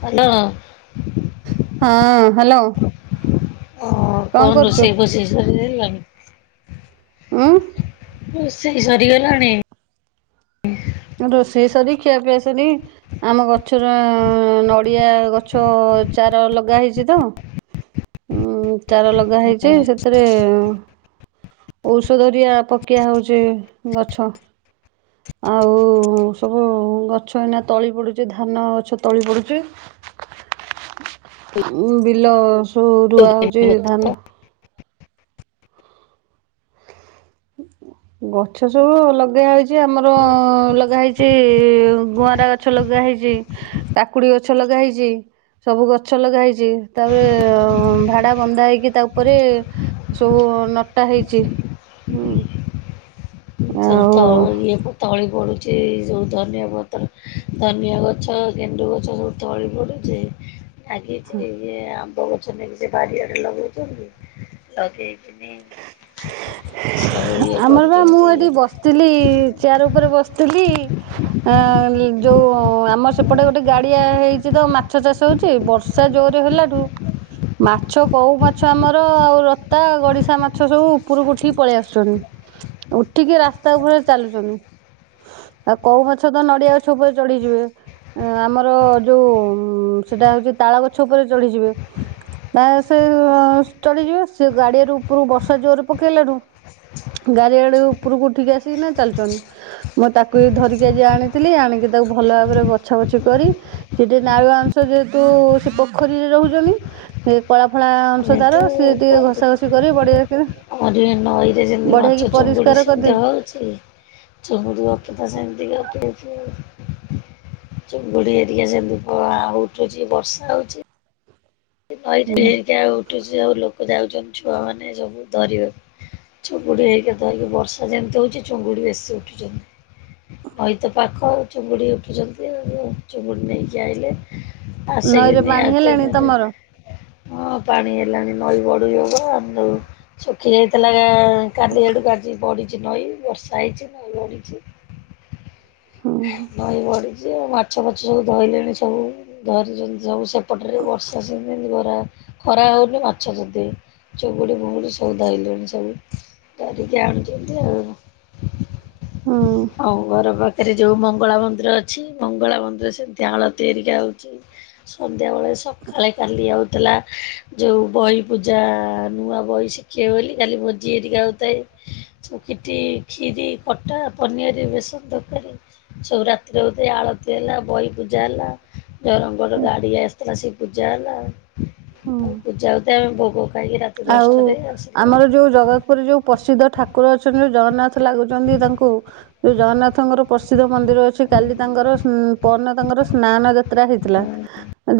Hello ଅ ହଁ hello. ଓ କଣ ରୋଷେଇ ଫୋଷେଇ ସରିଗଲାଣି? ଉଁ? ରୋଷେଇ ସରିଗଲାଣି? ରୋଷେଇ ସରି ଖିଆପିଆ ସରି ଆମ ଗଛର ନଡ଼ିଆ ଗଛ ଚାର ଲଗା ହେଇଛି ତ ଉଁ ଚାରା ଲଗା ହେଇଛି ସେଥିରେ ଔଷଧରିଆ ପକିଆ ହଉଛି ଗଛ। ଆଉ ସବୁ ଗଛ ଏଇନା ତଳି ପଡୁଛି ଧାନ ଗଛ ତଳି ପଡୁଛି। ବିଲ ସବୁ ରୁଆ ହଉଛି ଧାନ। ଗଛ ସବୁ ଲଗେଆ ହେଇଛି। ଯେ ଆମର ଲଗାହେଇଛି ଗୁଆଁରା ଗଛ ଲଗାହେଇଛି। କାକୁଡି ଗଛ ଲଗା ହେଇଛି। ସବୁ ଗଛ ଲଗା ହେଇଛି ତାପରେ ଭାଡ଼ା ବନ୍ଧା ହୋଇଇକି ତା ଉପରେ ସବୁ ନଟା ହେଇଛି। ହୁଁ। ଆଉ ସବୁତ ଲେମ୍ବୁ ତଳି ପଡୁ ଛି ଯୋଉ ଧନିଆ ପତ୍ର ଧନିଆ ଗଛ ଗେଣ୍ଡୁ ଗଛ ସବୁ ତଳି ପଡ଼ୁଛି। ଆଗିଛି ଇଏ ଆ ଲଗଛନ୍ତି କି ସେ ବାରିଆଡେ ଲଗଉଛନ୍ତି ଲଗେଇକ ନି ସବୁ ଇଏ କରୁଛନ୍ତି। ଯଉ ବସିଥିଲି ଚେୟାର ଉପରେ ବସିଥିଲି ଅ ଯୋଉ ଆମର ସେପଟେ ଗୋଟେ ଗାଡିଆ ହେଇଛି ତ ମାଛ ଚାଷ ହଉଛି ସେ ବର୍ଷା ଜୋ ରେ ହେଲାଠୁ ମାଛ କଉ ମାଛ ଆମର ଆଉ ରତା ଗଡିଶା ମାଛ ସବୁ ଉପରକୁ ଉଠିକି ପଳେଇ ଆସୁଛନ୍ତି ଉଠିକି ରାସ୍ତା ଉପରେ ଚାଲୁଛନ୍ତି। ଆଉ କୋଉ ମାଛ ତ ନଡିଆ ସବୁରେ ଚଢଯିବେ। ଏ ଆମର ଯୋଉ ସେଇଟା ହଉଛି ତାଳ ଗଛ ଉପରେ ଚଳିଯିବେ। ତାର ଫେରେ ଚଡିଯିବେ ସେ ଗାଡିଆ ର ଉପରୁ ବର୍ଷା ଜୋରରେ ପକେଇଲାରୁ ଗାଡି ଆଡେ ଉପରକୁ ଉଠିକି ଆସିକି ନା ଚାଲୁଚନ୍ତି। ମୁଁ ତାକୁ ଧରିକି ଆଜି ଆଣିଥିଲି ଆଣିକି ତାକୁ ଭଲ ଭାବରେ ବଛା ବଛି କରି ସେଠି ନାଳୁଆ ଅଂଶ ଯେହେତୁ ସେ ପୋଖରୀରେ ରହୁଛନ୍ତି ସେ କଳା ଫଳା ଅଂ ଆମେ ସେ ତ ତାର ସିଏ କଣ ଟିକେ ଘଷା ଘଷି କରିବୁ କରି ବଡ଼େଇଆ କିରି ଆମର ଇଏ ନଈରେ ଯେମିତି ମାଛ ଚିଙ୍ଗୁଡ଼ି ସେମିତି କରିଦେଇକି ହଉ ଛି ଚିଙ୍ଗୁଡି ରଖିଥା ସେମିତି ରଖି ଦେଇଥିବ ଚିଙ୍ଗୁଡିଏ ଟିକେ ସେମିତି ପ ଉଠୁଛି ବର୍ଷା ହଉଛି। କଇଥିଲି କି ଆଉଉଠୁଛି ସବୁ ଲୋକ ଯାଉଛନ୍ତି ଛୁଆ ମାନେ ସବୁ ଧରିବାକୁ ଚୁଙ୍ଗୁଡ଼ି ହେଇକିରିକି ବର୍ଷା ଯେମିତି ହଉଛି ଚୁଙ୍ଗୁଡ଼ି ବେଶୀ ଉଠୁଛନ୍ତି। ନଇତ ପାଖ ଚୁଙ୍ଗୁଡି ଉଠୁଛନ୍ତି ଚୁଙ୍ଗୁଡି ନେଇକି ଆଇଲେ ଆସ ନଈରେ କିନି ପାଣି ହେଲାଣି ଆଛିଚନ୍ତି। ତମର? ହଁ ପାଣି ହେଲାଣି ନଈ ବଢୁଯିବ କଣ ଶୁଖି ଯାଇଥିଲା କାଲି ଏଡାକୁ ଆଜି ବଢିଛି ନଈ ବର୍ଷା ହେଇଛି ନଈ ବଢିଛି। ହୁଁ ନଈ ବଢିଛି ଆଉ ମାଛ ଫାଛ ସବୁ ଧଇଲେଣି ସବୁ ଧରିଛନ୍ତି ସବୁ ସେ ଏ ପଟରେ ବର୍ଷା ସବୁ ବରା ଖରା ହଉନି ମାଛ ଯଦି ଚୁଗୁଡ଼ି ଫୁଙ୍ଗୁଡ଼ି ସବୁ ଧାଇଲେଣି ସବୁ। ଧରିକି ଆଣୁଛନ୍ତି ଆଉ। ହୁଁ ଆମ ଘର ପାଖ ଏଥିରେ ଯୋଉ ମଙ୍ଗଳା ମନ୍ଦିର ଅଛି ମଙ୍ଗଳା ମନ୍ଦିର ସେମିତି ଆଳତି ହେରିକା ହଉଛି। ସନ୍ଧ୍ୟାବେଳେ ସକାଳେ କାଲି ହେଉଥିଲା ଯୋଉ ବହି ପୂଜା ନୂଆ ବହି ଶିଖିବେ ବୋଲି କାଲି ଭୋଜି ହେରିକା ହଉଥାଏ। ଚିକିଟି ଖୀରି ପଟା ପନିଆରି ବେସନ ତରକାରି। ସବୁ ରାତିରେ ବୋଧେ ଆଳତି ହେଲା, ବହି ପୂଜା ହେଲା, ଯୋରଙ୍ଗର ଗାଡି ଆସିଥିଲା ସେ ପୂଜା ହେଲା ହୁଁ। ଆଉ ପୂଜା ହେଉଥାଏ ଆମେ ଭୋଗ ଖାଇକି ରାତି ଆଉ ଦଶଟାରେ ଆସିଲୁ। ଆମର ଯୋଉ ଜଗତପୁରରେ ଯୋଉ ପ୍ରସିଦ୍ଧ ଠାକୁର ଅଛନ୍ତି, ଯୋଉ ଜଗନ୍ନାଥ ଲାଗୁଛନ୍ତି ତାଙ୍କୁ ଯୋଉ ଜଗନ୍ନାଥଙ୍କର ପସିଦ୍ଧ ମନ୍ଦିର ଅଛି କାଲି ତାଙ୍କର ସୁନ୍ ପରନ ତାଙ୍କର ସ୍ନାନ ଯାତ୍ରା ହେଇଥିଲା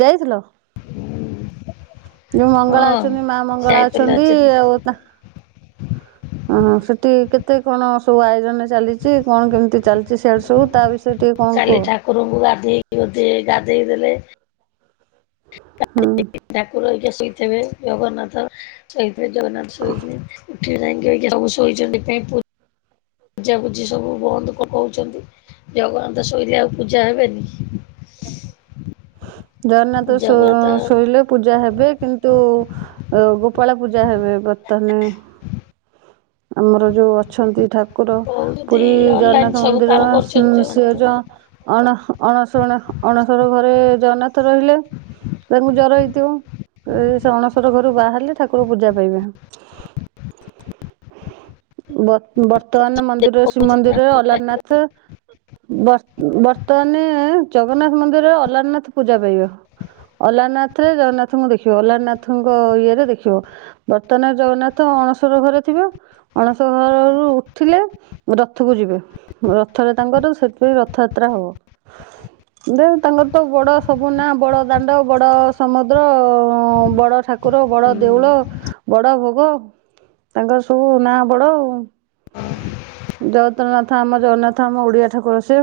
ଯାଇଥିଲ। ହୁଁ। ଯୋଉ ମଙ୍ଗଳା ଅଛନ୍ତି, ମା ମଙ୍ଗଳା ଅଛନ୍ତି ଆଜି ଆଉ ହଁ ସେଠି କେତେ କଣ ସବୁ ଆୟୋଜନ ଚାଲିଛି କଣ କେମିତି ଚାଲିଛି ସିଆଡେ ସବୁ ତା ବିଷୟ କାଲି ଠାକୁରଙ୍କୁ ଗାଧେଇକି ବୋଧେ ଗାଧେଇ ଦେଲେ। ହୁଁ। ଠାକୁର ହେରିକା ଶୋଇଥିବେ, ଜଗନ୍ନାଥ ଶୋଇଥିବେ, ଜଗନ୍ନାଥ ଶୋଇକି ଉଠି ଯାଇକି କିଏ କିଏ ସବୁ ଶୋଇଛନ୍ତି ପେପୁର୍ ପୁଜା ପୁଜି ସବୁ ବନ୍ଦ ତ କଉଛନ୍ତି ଜଗନ୍ନାଥ ଶୋଇଲେ ଆଉ ପୂଜା ହେବେନି। ଜଗନ୍ନାଥ ଶୋ ଶୋଇଲେ ପୂଜା ହେବେ କିନ୍ତୁ ଅ ଗୋପାଳ ପୂଜା ହେବେ ବର୍ତ୍ତମାନ। ଆମର ଯୋଉ ଅଛନ୍ତି ଠାକ୍ କୁର କହୁଛନ୍ତି ପୁରୀ ଅନଲାଇନ ଜଗନ୍ନାଥ ସବୁ ମନ୍ଦିର କାମ କରୁଛନ୍ତି ଶୁନ୍ ଯୋଉମାନେ ସେଜ ଅଣ ଅଣସୁଣ ଅଣସର ଘରେ ଜଗନ୍ନାଥ ରହିଲେ। ତାଙ୍କୁ ଜର ହେଇଥିବ ସେ ସେ ଅଣସର ଘରୁ ବାହାରିଲେ ଠାକୁର ପୂଜା ପାଇବେ। ବତ୍ ବର୍ତ୍ତମାନ ମନ୍ଦିର ଦେଖଉଛନ୍ତି ନା ଶ୍ରୀମନ୍ଦିରରେ ଅନଲାଇନ ଅଲାରିନାଥ ଥ୍ ବର୍ତ୍ତ ବର୍ତ୍ତମାନେ ଜଗନ୍ନାଥ ମନ୍ଦିରରେ ଅଲାରିନାଥ ପୂଜା ପାଇବ। ଅଲାରିନାଥରେ ଜଗନ୍ନାଥଙ୍କୁ ଦେଖିବ ଅଲାରିନାଥଙ୍କ ଇଏରେ ଦେଖିବ। ବର୍ତ୍ତମାନ ଜଗନ୍ନାଥ ଅଣସର ଘରେ ଥିବ। ଅଣସର ଘରରୁ ଉଠିଲେ ରଥକୁ ଯିବେ। ରଥରେ ତାଙ୍କର ସେଥିପାଇଁ ରଥଯାତ୍ରା ହବ। ଦେ ତାଙ୍କର ତ ବଡ ସବୁ ନା ବଡ ଦାଣ୍ଡ ବଡ ସମୁଦ୍ର ବଡ ଠାକୁ କୁର ବଡ ଦେଉଳ ବଡ ଭୋଗ। ତାଙ୍କର ସବୁ ନାଁ ବଡ ଆଉ। ଜଗତରନାଥ ଆମ ଜଗନ୍ନାଥ ଆମ ଓଡିଆ ଠାକୁର ସେ।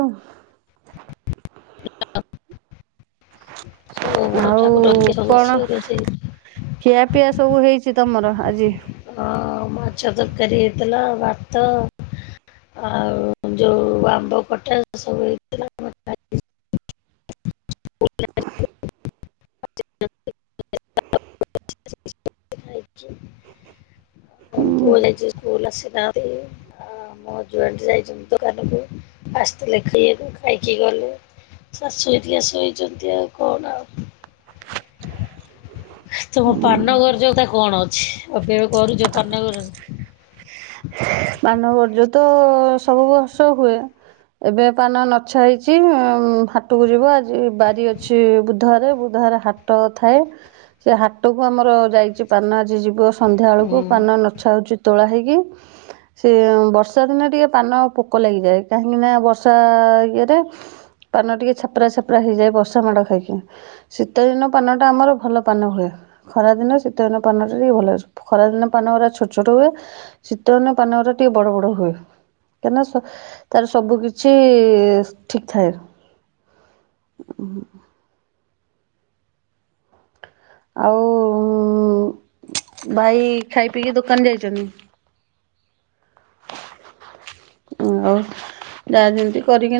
ସବୁ ବଡ ଠାକୁର ଆଉ ହେରିକା ସବୁ କଣ ଆସିବେ ରୋଷେଇ ଖିଆପିଆ ସବୁ ହେଇଛି ତମର ଆଜି? ହ ମାଛ ତରକାରୀ ହେଇଥିଲା, ଭାତ ଆଉ ଯୋଉ ଆମ୍ବ କଟା ସବୁ ହେଇଥିଲା। ଆମେ ଖାଇ [unintelligible] [unintelligible] ତମ ପୁଅ ଯାଇଛି ହୁଁ ସ୍କୁଲ ଆସିନା। ଆଉ ମୋ ହଜବେନ୍ଟ ଯାଇଛନ୍ତି ଦୋକାନକୁ ଆସିଥିଲେ ଖାଇବାକୁ ଖାଇକି ଗଲେ। ଶାଶୁ ଏଠିକିଆ ଶୋଇଛନ୍ତି ଆଉ କଣ ଆଉ। ତମ ପାନଗରଜ ତା କଣ ଅଛି, ଏବେ କରୁଛ ପାନଗରଜା? ମାନବର୍ଯ୍ୟ ତ ସବୁ ବର୍ଷ ହୁଏ। ଏବେ ପାନ ନଛା ହେଇଛି ହାଟକୁ ଯିବ ଆଜି ବାରି ଅଛି ବୁଧବାରେ ବୁଧବରେ ହା ହାଟ ଥାଏ ସେ ହାଟ କୁ ଆମର ଯାଇଛି ପାନ ଆଜି ଯିବ। ସନ୍ଧ୍ୟା ବେଳକୁ ହୁଁ। ପାନ ନଛା ହଉଛି ତୋଳା ହେଇକି ସେ ବର୍ଷା ଦିନେ ଟିକେ ପାନ ପୋକ ଲାଗିଯାଏ କାହିଁକିନା ବର୍ଷା ଇଏରେ ପାନ ଟିକେ ଛାପରା ଛାପରା ହେଇଯାଏ ବର୍ଷା ମାଡ଼ ଖାଇକି। ଶୀତ ଦିନ ପାନଟା ଆମର ଭଲ ପାନ ହୁଏ। ଖରାଦିନ ଶୀତଦିନ ପାନଟା ଟିକେ ଭଲଆସେ। ଖରାଦିନ ପାନଗୁରା ଛୋଟ ଛୋଟ ହୁଏ ଶୀତଦିନେ ପାନଗୁରା ଟିକେ ବଡ ବଡ ହୁଏ। କାଇଁନା ସ ତାର ସବୁ କିଛି ଠିକ୍ ଥାଏ। ହୁଁ ଆଉ ଉଁ ଭାଇ ଖାଇ ପିଇକି ଦୋକାନ ଯାଇଛନ୍ତି। ଆଉ ଯାଆ ଯେମିତି କରିକିନା